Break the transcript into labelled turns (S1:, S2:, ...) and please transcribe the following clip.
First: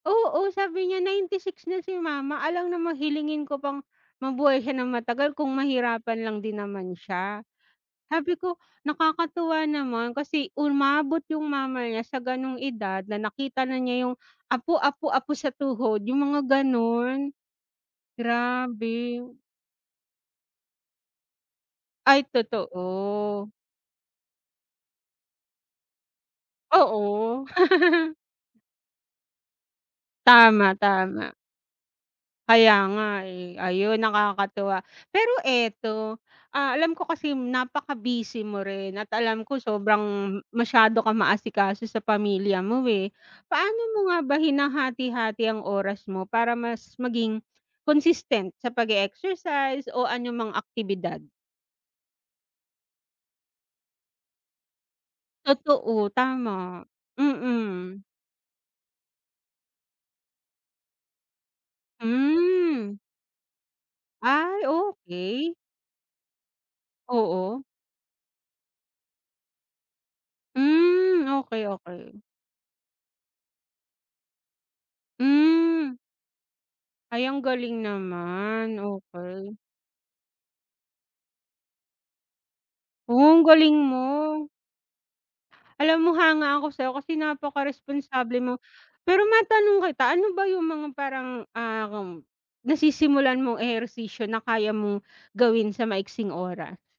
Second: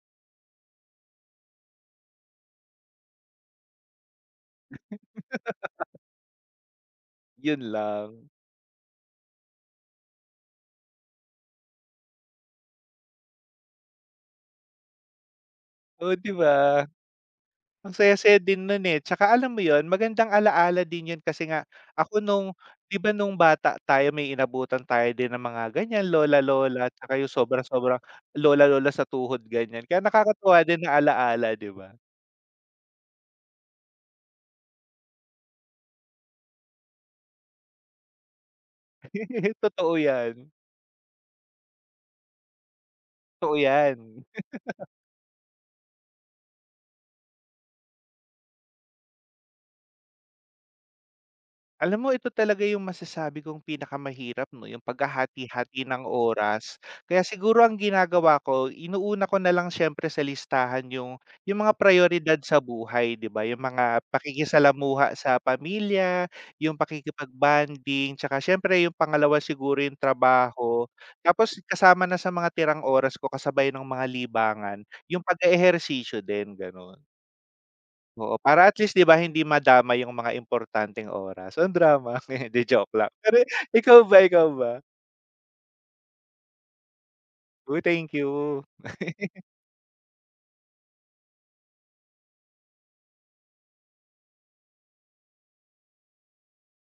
S1: Oo, sabi niya, "96 na si mama, alangan namang hilingin ko pang mabuhay siya nang matagal, kung mahirapan lang din naman siya".
S2: 'Yon lang.
S1: Sabi ko, nakakatuwa naman kasi umabot yung mama niya, sa gano'ng edad, na nakita na niya yung apo, apo, apo sa tuhod,
S2: Oh,
S1: yung
S2: 'di
S1: mga
S2: ba?
S1: gano'n.
S2: Ang saya-saya din no'n eh,
S1: Grabe.
S2: tsaka, alam mo 'yon, magandang ala-ala din 'yon kasi nga, ako
S1: Ay,
S2: no'ng 'di ba, no'ng
S1: totoo.
S2: bata tayo, may inabutan tayo din na mga ganyan, lola-lola, tsaka yung
S1: Oo.
S2: sobra-sobrang lola-lola sa tuhod ganyan, kaya nakakatuwa
S1: Tama,
S2: din ang
S1: tama.
S2: ala-ala, 'di ba?
S1: Kaya nga eh, ayun nakakatuwa. Pero eto, ah, alam ko kasi napaka-busy mo rin at alam ko
S2: Totoo
S1: sobrang,
S2: yan.
S1: masyado kang ma-asikaso sa pamilya mo eh.
S2: Totoo
S1: Paano mo nga
S2: yan.
S1: ba hinahati-hati ang oras mo para mas maging, consistent sa pag-e-exercise o anumang aktibidad?
S2: Alam mo, ito talaga yung masasabi kong pinakamahirap 'no, yung paghahati-hati ng
S1: Totoo,
S2: oras.
S1: tama,
S2: Kaya siguro ang
S1: mm.
S2: ginagawa ko, inuuna ko na lang siyempre sa listahan yung yung mga prayoridad sa
S1: Hmm.
S2: buhay 'di ba, yung mga
S1: Ay,
S2: pakikisalamuha sa
S1: okey.
S2: pamilya, yung
S1: Oo.
S2: pakikipag-bonding, tsaka siyempre, yung pangalawa siguro, yung trabaho.
S1: Hmm,
S2: Tapos
S1: okey,
S2: kasama na
S1: okey.
S2: sa mga tirang oras ko, kasabay no'ng mga libangan, yung
S1: Hmm.
S2: pag-e-ehersisyo din, gano'n.
S1: Ay, ang galing
S2: Oo, para, at
S1: naman,
S2: least, 'di ba, hindi
S1: okey.
S2: madamay yung mga importanteng oras. O, ang drama, 'di joke lang,
S1: Oh,
S2: pero
S1: ang galing mo.
S2: ikaw ba, ikaw ba?
S1: Alam mo, hanga ako sa'yo kasi
S2: Hoy! Thank
S1: napakaresponsable mo.
S2: you.
S1: Pero matanong kita, ano ba yung mga parang, um, nasisimulan mong ehersisyo, na kaya mong gawin sa maiksing oras?